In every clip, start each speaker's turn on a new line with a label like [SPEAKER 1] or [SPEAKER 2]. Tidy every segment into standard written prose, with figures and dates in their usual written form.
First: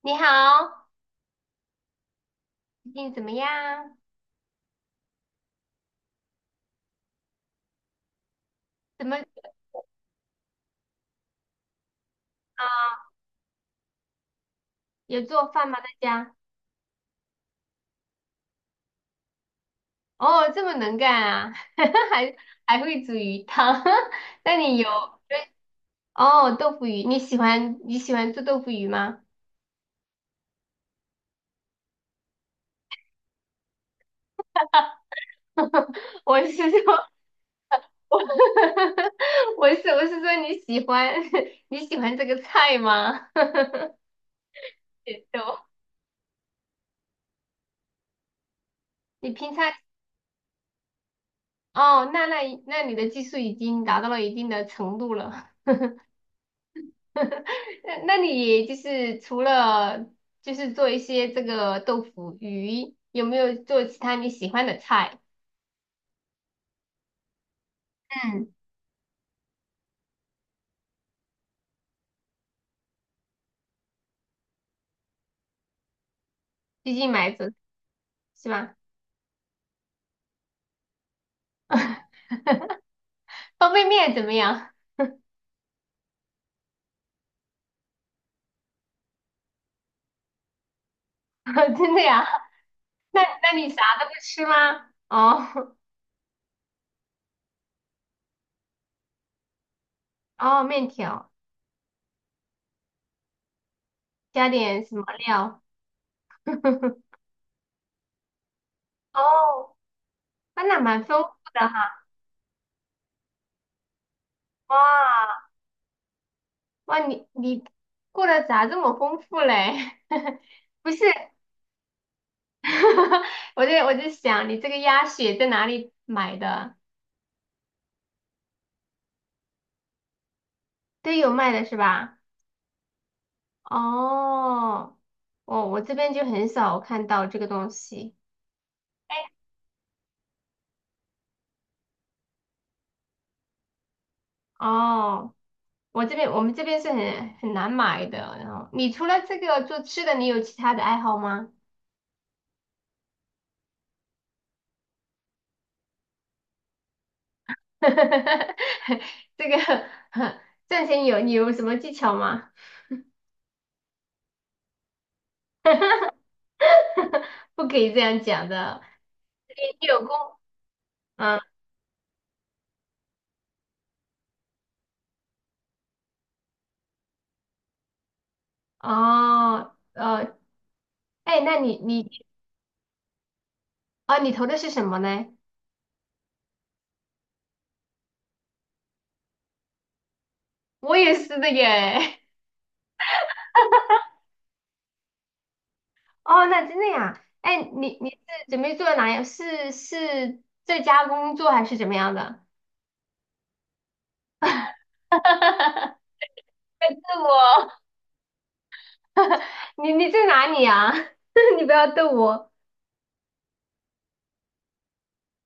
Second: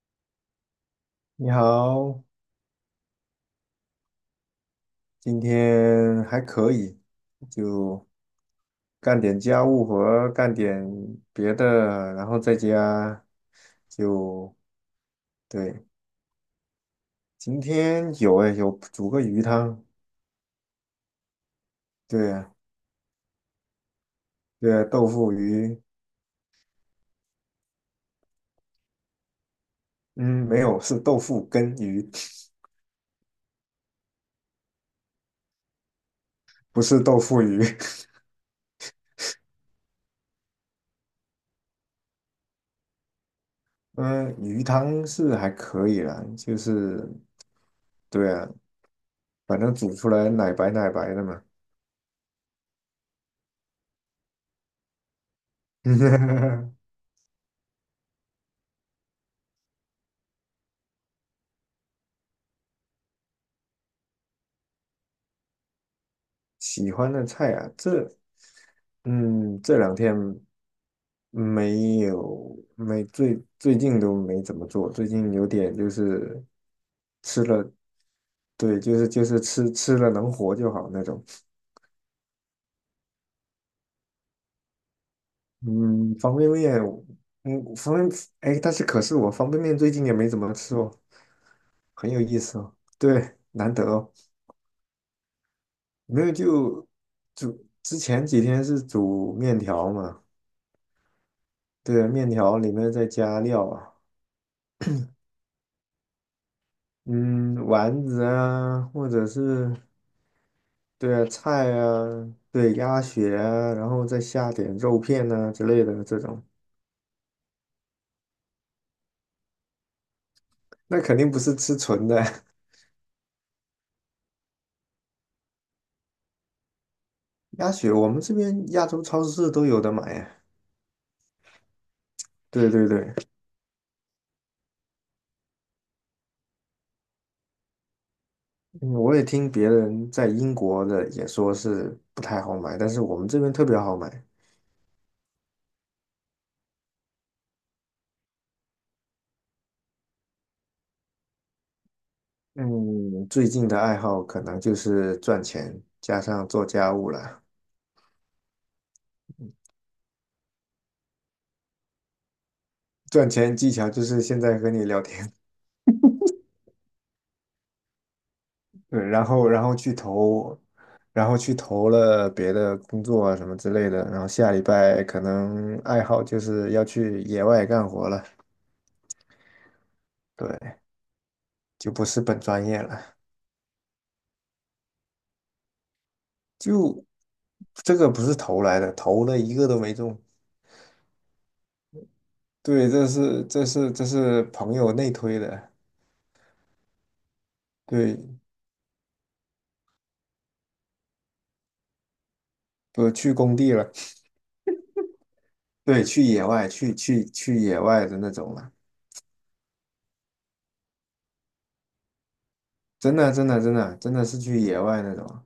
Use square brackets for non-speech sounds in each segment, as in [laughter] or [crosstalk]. [SPEAKER 1] 你好，
[SPEAKER 2] 你好。
[SPEAKER 1] 最近怎么样？
[SPEAKER 2] 今天还可以，就
[SPEAKER 1] 怎么
[SPEAKER 2] 干
[SPEAKER 1] 啊？
[SPEAKER 2] 点家务活，干点别的，然后在家就
[SPEAKER 1] 有做饭吗？
[SPEAKER 2] 对。
[SPEAKER 1] 在家？
[SPEAKER 2] 今天有诶，有煮个鱼汤。
[SPEAKER 1] 哦，这么能干啊，[laughs]
[SPEAKER 2] 对
[SPEAKER 1] 还
[SPEAKER 2] 啊。
[SPEAKER 1] 还会煮鱼汤。[laughs] 那
[SPEAKER 2] 对
[SPEAKER 1] 你
[SPEAKER 2] 啊，
[SPEAKER 1] 有
[SPEAKER 2] 豆腐鱼。
[SPEAKER 1] 哦豆腐鱼？你喜欢做豆腐鱼吗？
[SPEAKER 2] 嗯，没有，是豆腐跟鱼。
[SPEAKER 1] [laughs] 我是
[SPEAKER 2] [laughs] 不
[SPEAKER 1] 说，
[SPEAKER 2] 是豆腐鱼。
[SPEAKER 1] 我 [laughs] 我是说你喜欢 [laughs] 你喜欢这个菜吗？
[SPEAKER 2] [laughs]
[SPEAKER 1] [laughs]
[SPEAKER 2] 嗯，鱼汤
[SPEAKER 1] 也
[SPEAKER 2] 是还
[SPEAKER 1] 逗，
[SPEAKER 2] 可以啦，就是对啊，
[SPEAKER 1] 你平
[SPEAKER 2] 反
[SPEAKER 1] 常
[SPEAKER 2] 正煮出来奶白奶白的嘛。
[SPEAKER 1] 哦，那你的技术已经达到了一定的程度了。
[SPEAKER 2] [laughs]
[SPEAKER 1] [laughs] 那你就是除了就是做一些这个豆腐鱼，有没有做其他你喜欢的菜？
[SPEAKER 2] 喜欢的菜啊，这
[SPEAKER 1] 嗯，
[SPEAKER 2] 这两天。没有，没最最近都没怎么做，最近有点就是
[SPEAKER 1] 最近买
[SPEAKER 2] 吃
[SPEAKER 1] 的
[SPEAKER 2] 了。
[SPEAKER 1] 是吧？
[SPEAKER 2] 对，就是吃了能活就好那种。
[SPEAKER 1] 方便面怎么样？
[SPEAKER 2] 嗯，方便面。嗯，方便，哎，但是可是我方便面最近也没怎么吃哦。
[SPEAKER 1] [laughs] 真的
[SPEAKER 2] 很有
[SPEAKER 1] 呀？
[SPEAKER 2] 意思哦，
[SPEAKER 1] 那
[SPEAKER 2] 对，
[SPEAKER 1] 那你
[SPEAKER 2] 难
[SPEAKER 1] 啥
[SPEAKER 2] 得
[SPEAKER 1] 都
[SPEAKER 2] 哦。
[SPEAKER 1] 不吃吗？哦
[SPEAKER 2] 没有就煮，之前几天是煮面条嘛。
[SPEAKER 1] 哦，面条
[SPEAKER 2] 对，面条里面再加料啊。
[SPEAKER 1] 加点什么料？[laughs]
[SPEAKER 2] 嗯，丸子啊，或者是
[SPEAKER 1] 哦，啊那蛮
[SPEAKER 2] 对啊，
[SPEAKER 1] 丰富的
[SPEAKER 2] 菜
[SPEAKER 1] 哈。
[SPEAKER 2] 啊，对，鸭血啊，然后再下点肉片
[SPEAKER 1] 哇
[SPEAKER 2] 啊之类的这种。
[SPEAKER 1] 哇，你过得咋这么丰富嘞？[laughs] 不是。
[SPEAKER 2] 那肯定不是吃纯的。
[SPEAKER 1] [laughs] 我就想，你这个鸭血在哪里买的？
[SPEAKER 2] [laughs] 鸭血我们这边亚洲超市都有的买啊。
[SPEAKER 1] 都有卖的是吧？
[SPEAKER 2] 对对对。
[SPEAKER 1] 哦，哦，我这边就很少看到这个东西。
[SPEAKER 2] 嗯我也听别人在英国的也说是不太好买，但是我们这边特别好买。
[SPEAKER 1] 哦，我们这边是很难买的。然后，你除了这个做吃的，你有其他的爱好吗？
[SPEAKER 2] 嗯，最近的爱好可能就是赚钱，加上做家务了。
[SPEAKER 1] [laughs] 这个 [laughs] 赚钱你有什么技巧吗？
[SPEAKER 2] 赚钱技巧就是现在和你聊天。
[SPEAKER 1] [laughs] 不可以这样讲的，
[SPEAKER 2] 对，然后
[SPEAKER 1] 你
[SPEAKER 2] 去
[SPEAKER 1] 有功。
[SPEAKER 2] 投，然后
[SPEAKER 1] 嗯，
[SPEAKER 2] 去投了别的工作啊什么之类的，然后下礼拜可能爱好就是要去野外干活了。
[SPEAKER 1] 哦，
[SPEAKER 2] 对，
[SPEAKER 1] 哎，那你
[SPEAKER 2] 就不
[SPEAKER 1] 你
[SPEAKER 2] 是本专业了。
[SPEAKER 1] 啊，你投的是什么呢？
[SPEAKER 2] 就这个不是投来的，投了一个都没中。
[SPEAKER 1] 我也是的耶。[laughs]
[SPEAKER 2] 对，这是朋友内推的。
[SPEAKER 1] 哦，那真的呀？哎，你
[SPEAKER 2] 对，
[SPEAKER 1] 是准备做哪样？是在家工作还是怎么样的？
[SPEAKER 2] 不去工地了。对，
[SPEAKER 1] [laughs]
[SPEAKER 2] 去野外
[SPEAKER 1] 在
[SPEAKER 2] 去
[SPEAKER 1] 逗
[SPEAKER 2] 去去
[SPEAKER 1] 我
[SPEAKER 2] 野外的那种了。
[SPEAKER 1] 你在哪里啊？[laughs] 你不要逗我，
[SPEAKER 2] 真的是去野外那种。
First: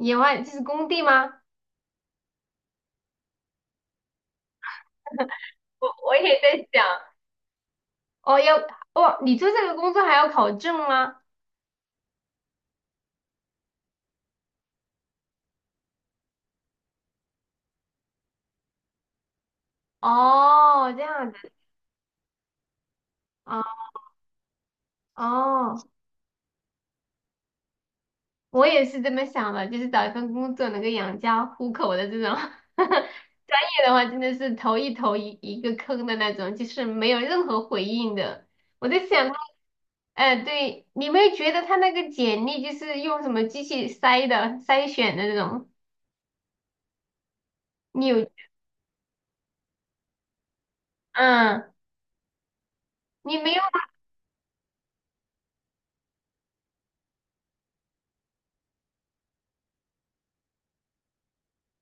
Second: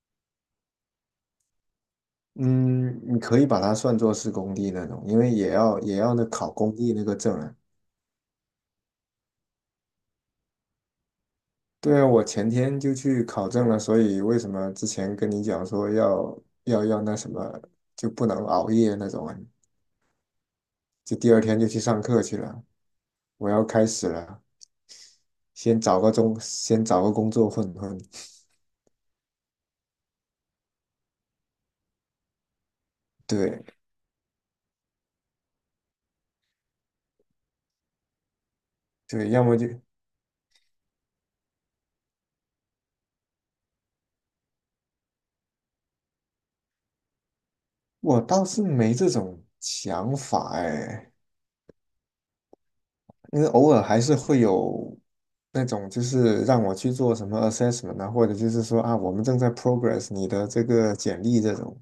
[SPEAKER 1] 野外这是工地吗？
[SPEAKER 2] 嗯，你可以把它算作是工地那种，因为也要
[SPEAKER 1] 我
[SPEAKER 2] 也要
[SPEAKER 1] 我
[SPEAKER 2] 那
[SPEAKER 1] 也
[SPEAKER 2] 考
[SPEAKER 1] 在
[SPEAKER 2] 工地
[SPEAKER 1] 想，
[SPEAKER 2] 那个证啊。
[SPEAKER 1] 哦，要哦，你做这个工作还要考证吗？
[SPEAKER 2] 对啊，我前天就去考证了，所以为什么之前跟你讲说要那什么就不能熬夜那种啊？
[SPEAKER 1] 哦，这
[SPEAKER 2] 就
[SPEAKER 1] 样
[SPEAKER 2] 第二
[SPEAKER 1] 子
[SPEAKER 2] 天就去上课去了，我
[SPEAKER 1] 啊，
[SPEAKER 2] 要开始了。
[SPEAKER 1] 哦，
[SPEAKER 2] 先找个工作混混。
[SPEAKER 1] 我也是这么想的，就是找一份工作能够养家糊口的这种。[laughs]
[SPEAKER 2] 对
[SPEAKER 1] 的话真的是投一个坑的那种，就是没有任何回应的。我在
[SPEAKER 2] 对，
[SPEAKER 1] 想，
[SPEAKER 2] 要么就
[SPEAKER 1] 哎、对，你没有觉得他那个简历就是用什么机器筛选的那种？你
[SPEAKER 2] 我
[SPEAKER 1] 有，
[SPEAKER 2] 倒是没这种想法哎。
[SPEAKER 1] 嗯，你
[SPEAKER 2] 因为
[SPEAKER 1] 没有
[SPEAKER 2] 偶尔还是会有那种，就是让我去做什么 assessment 啊，或者就是说啊，我们正在 progress 你的这个简历这种，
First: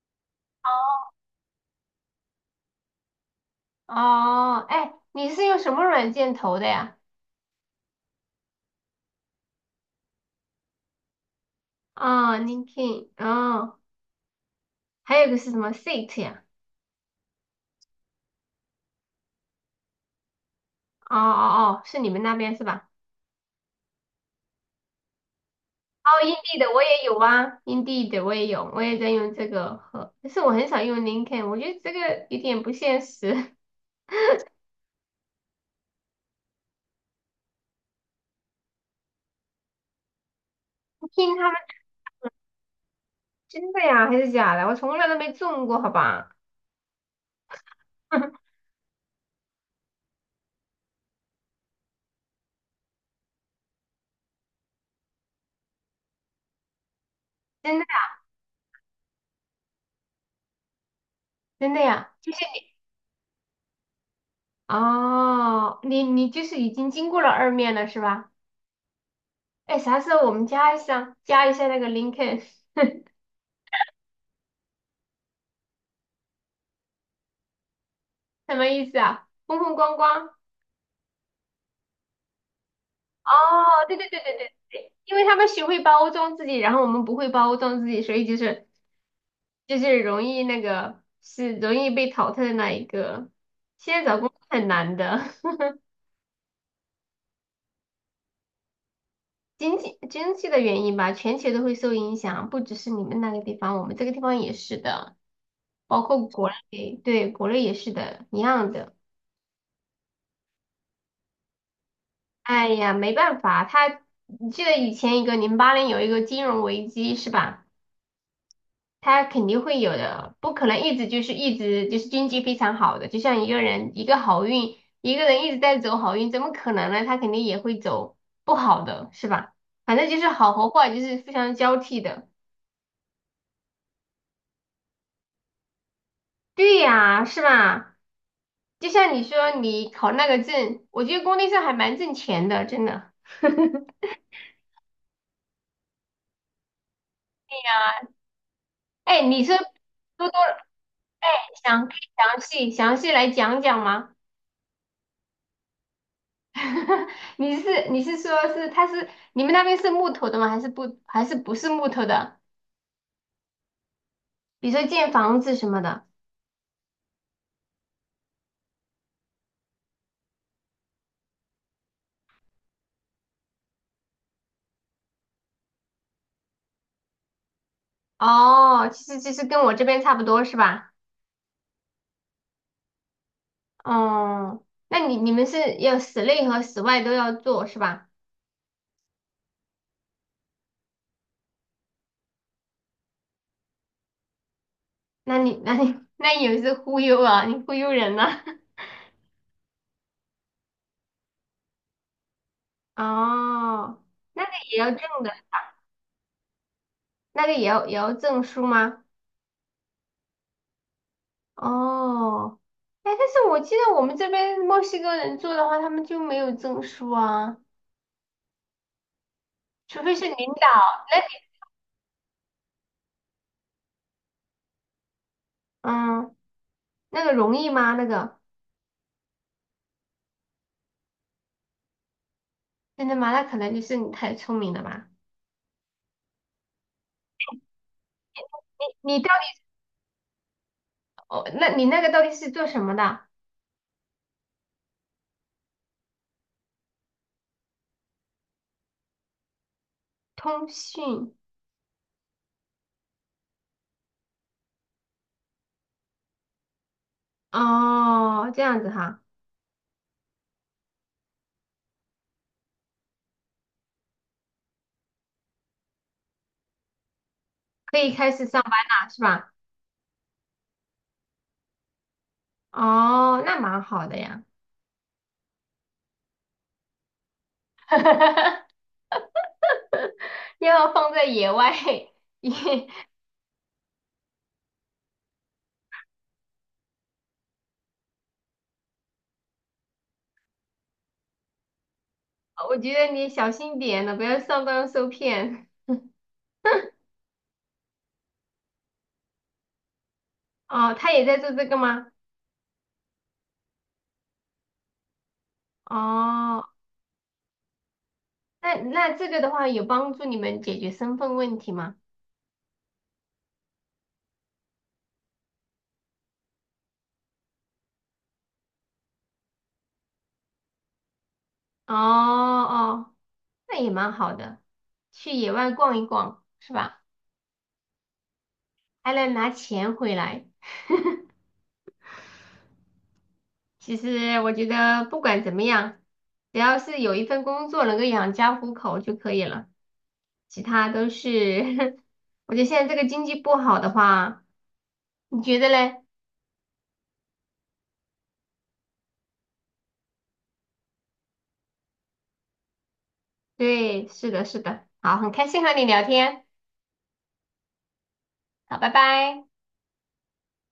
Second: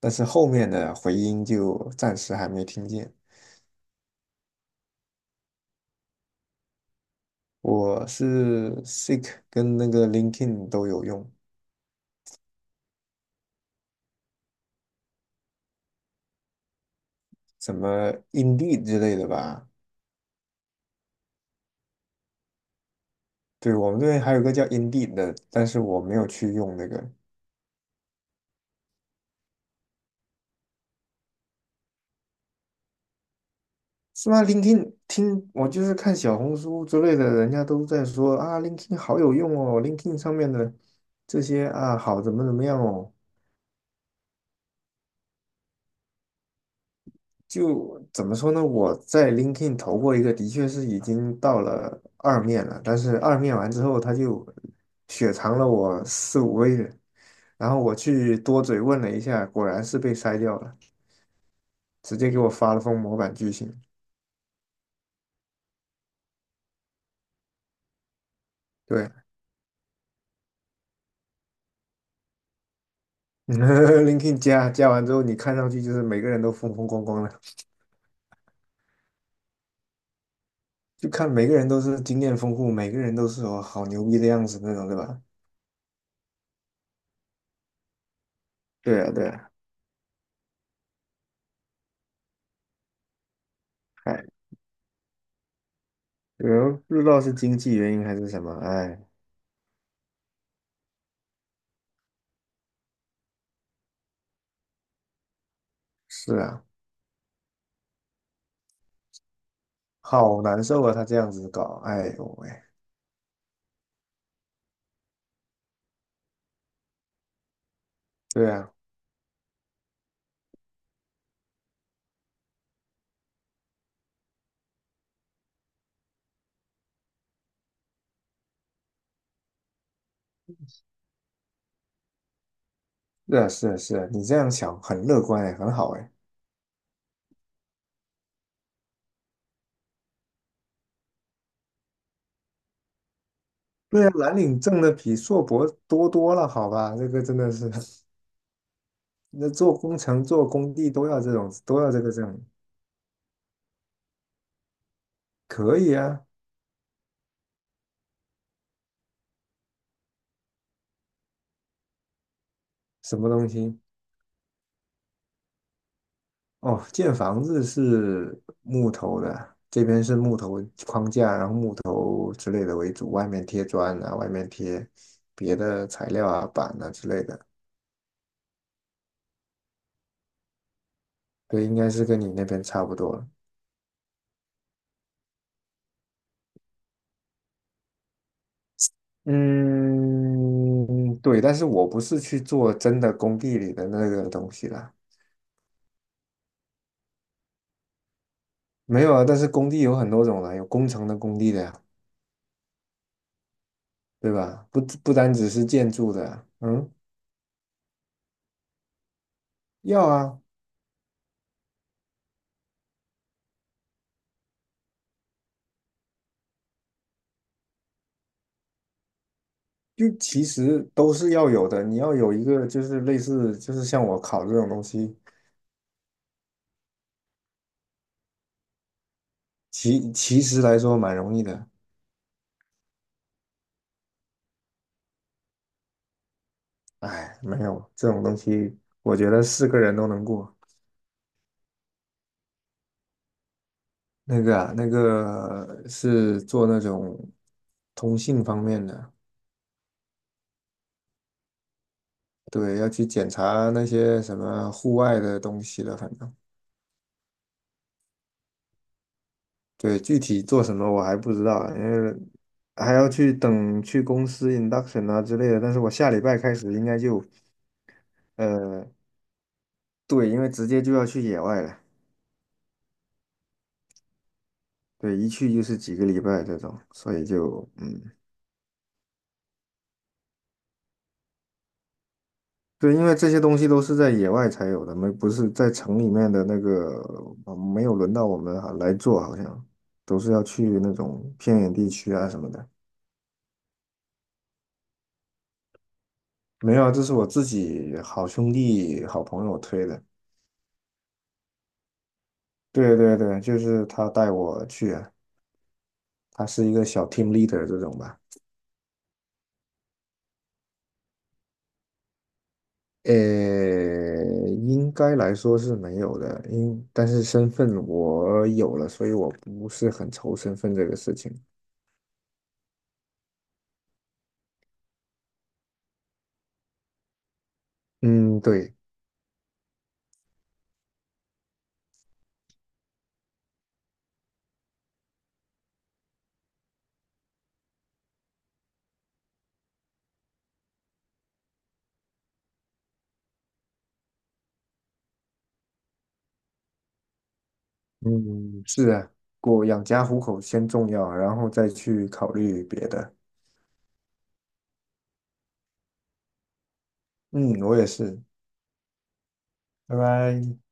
[SPEAKER 2] 但是后面的回音就暂时还没听见。
[SPEAKER 1] 哦，哎，你是用什么软件投的呀？
[SPEAKER 2] 我是 Seek 跟那个 LinkedIn 都有用。
[SPEAKER 1] 啊、LinkedIn 哦，还有个是什么 Seat 呀？
[SPEAKER 2] 什么 Indeed 之类的吧。
[SPEAKER 1] 哦哦哦，是你们那边是吧？
[SPEAKER 2] 对，我们这边还有个叫 Indeed 的，但是我
[SPEAKER 1] 哦
[SPEAKER 2] 没有去
[SPEAKER 1] ，Indeed 的
[SPEAKER 2] 用
[SPEAKER 1] 我
[SPEAKER 2] 那
[SPEAKER 1] 也
[SPEAKER 2] 个。
[SPEAKER 1] 有啊，Indeed 的我也有，我也在用这个和，但是我很少用 l i n c o l n 我觉得这个有点不现实。[laughs]
[SPEAKER 2] 是吗？ l i n k i n 听我就是看小红书之类的，人家都在说啊 l i n k i n 好有用哦， l i n k i n 上面的
[SPEAKER 1] 听
[SPEAKER 2] 这
[SPEAKER 1] 他们
[SPEAKER 2] 些啊，好怎么怎么样哦。
[SPEAKER 1] 真的呀还是假的？我从来都没中过，好吧？
[SPEAKER 2] 就怎么说
[SPEAKER 1] [laughs]
[SPEAKER 2] 呢？我在 l i n k i n 投过一个，的确是已经到了二面了，但是二面完之后，他就雪藏了我4、5个月，然
[SPEAKER 1] 真的
[SPEAKER 2] 后我
[SPEAKER 1] 呀，
[SPEAKER 2] 去多嘴问了一下，果然是被筛掉了，
[SPEAKER 1] 真的呀，
[SPEAKER 2] 直接
[SPEAKER 1] 就是
[SPEAKER 2] 给我发了封模板拒信。
[SPEAKER 1] 哦，你就是已经经过了二面了是吧？
[SPEAKER 2] 对。
[SPEAKER 1] 哎，啥时候我们加一下那个 l i n c o l n [laughs]
[SPEAKER 2] [laughs]，LinkedIn 加完之后，你看上去就是每个人都风风光光的。
[SPEAKER 1] 什么意思啊？风风光光。
[SPEAKER 2] 就看每个人都是经验丰富，每个人都是哦
[SPEAKER 1] 哦，
[SPEAKER 2] 好
[SPEAKER 1] 对
[SPEAKER 2] 牛
[SPEAKER 1] 对
[SPEAKER 2] 逼
[SPEAKER 1] 对
[SPEAKER 2] 的
[SPEAKER 1] 对
[SPEAKER 2] 样
[SPEAKER 1] 对
[SPEAKER 2] 子那种，
[SPEAKER 1] 对，
[SPEAKER 2] 对
[SPEAKER 1] 因
[SPEAKER 2] 吧？
[SPEAKER 1] 为他们学会包装自己，然后我们不会包装自己，所以就是
[SPEAKER 2] 对啊，对啊。
[SPEAKER 1] 就是容易那个是容易被淘汰的那一个。现在找
[SPEAKER 2] 哎，
[SPEAKER 1] 工作很难的，
[SPEAKER 2] 有人不知道是经济原因还是什么。哎，
[SPEAKER 1] [laughs] 经济的原因吧，全球都会受影响，不只是你们那个地方，我们这个地方也是的，包括
[SPEAKER 2] 是
[SPEAKER 1] 国
[SPEAKER 2] 啊，
[SPEAKER 1] 内，对，国内也是的，一样的。
[SPEAKER 2] 好难受啊，他这样子搞，哎呦喂。
[SPEAKER 1] 哎呀，没办法，他，你记得以前一个08年有一个金融危机是吧？
[SPEAKER 2] 对啊，
[SPEAKER 1] 他肯定会有的，不可能一直就是经济非常好的，就像一个人一个好运，一个人一直在走好运，怎么可能呢？他肯定也会走不好的，是吧？反正就是好和坏就是非常交替的。
[SPEAKER 2] 是啊，是啊，是啊你这样想很乐观哎，很好哎。
[SPEAKER 1] 对呀，是吧？就像你说你考那个证，我觉得工地上还蛮挣钱的，真的。[laughs]
[SPEAKER 2] 对啊，蓝领挣的比硕博多多了，好吧，这个真的是。
[SPEAKER 1] 哎，
[SPEAKER 2] [laughs]
[SPEAKER 1] 你
[SPEAKER 2] 那
[SPEAKER 1] 是
[SPEAKER 2] 做工程、
[SPEAKER 1] 多多
[SPEAKER 2] 做工地都要这种，
[SPEAKER 1] 你
[SPEAKER 2] 都
[SPEAKER 1] 想可
[SPEAKER 2] 要这
[SPEAKER 1] 以
[SPEAKER 2] 个
[SPEAKER 1] 详
[SPEAKER 2] 证。
[SPEAKER 1] 细详细来讲讲吗？
[SPEAKER 2] 可以啊。
[SPEAKER 1] [laughs] 你是你是说是他是你们那边是木头的吗？还是不是木头的？
[SPEAKER 2] 什么东西？
[SPEAKER 1] 比如说建房子什么的。
[SPEAKER 2] 哦，建房子是木头的，这边是木头框架，然后木头之类的为主，外面贴砖啊，外面贴别的材料啊、板啊之类的。
[SPEAKER 1] 哦，其实跟我这边差不多是吧？
[SPEAKER 2] 对，应该是跟你那边差不多了。
[SPEAKER 1] 哦，那你们是要室内和室外都要做是吧？
[SPEAKER 2] 嗯，对，但是我不是去做真的工地里的那个东西啦。
[SPEAKER 1] 那你 [laughs] 那也是忽悠啊，你忽悠人呐、
[SPEAKER 2] 没有啊。但是工地有很多种啦，有工程的工地的呀，
[SPEAKER 1] [laughs] 哦，
[SPEAKER 2] 对
[SPEAKER 1] 那个
[SPEAKER 2] 吧？
[SPEAKER 1] 也
[SPEAKER 2] 不
[SPEAKER 1] 要证
[SPEAKER 2] 不
[SPEAKER 1] 的，
[SPEAKER 2] 单只是建筑的啊嗯。
[SPEAKER 1] 那个也要证书吗？
[SPEAKER 2] 要啊。
[SPEAKER 1] 哦，哎，但是我记得我们这边墨西哥人做的话，他们就没有证书啊。除
[SPEAKER 2] 就
[SPEAKER 1] 非是
[SPEAKER 2] 其
[SPEAKER 1] 领
[SPEAKER 2] 实都
[SPEAKER 1] 导，
[SPEAKER 2] 是要有的，你要有一个就是类似就是像我考这种东西。
[SPEAKER 1] 那那个容易吗？那个
[SPEAKER 2] 其实来说蛮容易的。
[SPEAKER 1] 真的吗？那可能就是你太聪明了吧？
[SPEAKER 2] 哎，没有这种东西。我
[SPEAKER 1] 你到
[SPEAKER 2] 觉得
[SPEAKER 1] 底
[SPEAKER 2] 是个人都能过。
[SPEAKER 1] 哦，那你那个到底是做什么的？
[SPEAKER 2] 那个啊，那个是做那种通信方面的。
[SPEAKER 1] 通讯
[SPEAKER 2] 对，要去检查那些什么户外的东西了。反正
[SPEAKER 1] 哦，这样子哈，
[SPEAKER 2] 对，具体做什么我还不知道啊因为还要去等去公司 induction 啊之类的。但是我下礼拜开始应该就。
[SPEAKER 1] 可以开始上班
[SPEAKER 2] 呃，
[SPEAKER 1] 了是吧？
[SPEAKER 2] 对，因为直接就要去野外了。
[SPEAKER 1] 哦，那蛮好的呀，
[SPEAKER 2] 对，一去就是几个礼拜这种，所以就嗯。
[SPEAKER 1] [laughs] 要放在野外，[laughs] 也
[SPEAKER 2] 对，因为这些东西都是在野外才有的，没不是在城里面的那个。没有轮到我们哈来做，好像都是要去那种偏远地区啊什么的。
[SPEAKER 1] 我觉得你小心点了，不要上当受骗。
[SPEAKER 2] 没有啊，
[SPEAKER 1] [laughs]
[SPEAKER 2] 这是我自己好兄弟、好朋友推的。
[SPEAKER 1] 哦，他也在做这个吗？
[SPEAKER 2] 对对对，就是他带我去啊。他
[SPEAKER 1] 哦，
[SPEAKER 2] 是一个小 team leader 这种吧。
[SPEAKER 1] 那这个的话有帮助你们解决身份问题吗？
[SPEAKER 2] 呃，应该来说是没有的，因但是身份我有了，所以我不是很愁身份这个事情。
[SPEAKER 1] 哦哦，那也蛮好的，去野外逛一逛，是吧？
[SPEAKER 2] 嗯，对。
[SPEAKER 1] 还能拿钱回来。其实我觉得不管怎么样，只要是有一份工作能够养家糊口就可以了，其他都是。[laughs] 我觉得现在这个经济不好的话，你觉得嘞？
[SPEAKER 2] 嗯，是啊，过养家糊口先重要，然后再去考虑别的。
[SPEAKER 1] 对，是的，是的。好，很开心和你聊天，
[SPEAKER 2] 嗯，我也是。
[SPEAKER 1] 好，拜拜。
[SPEAKER 2] 拜拜。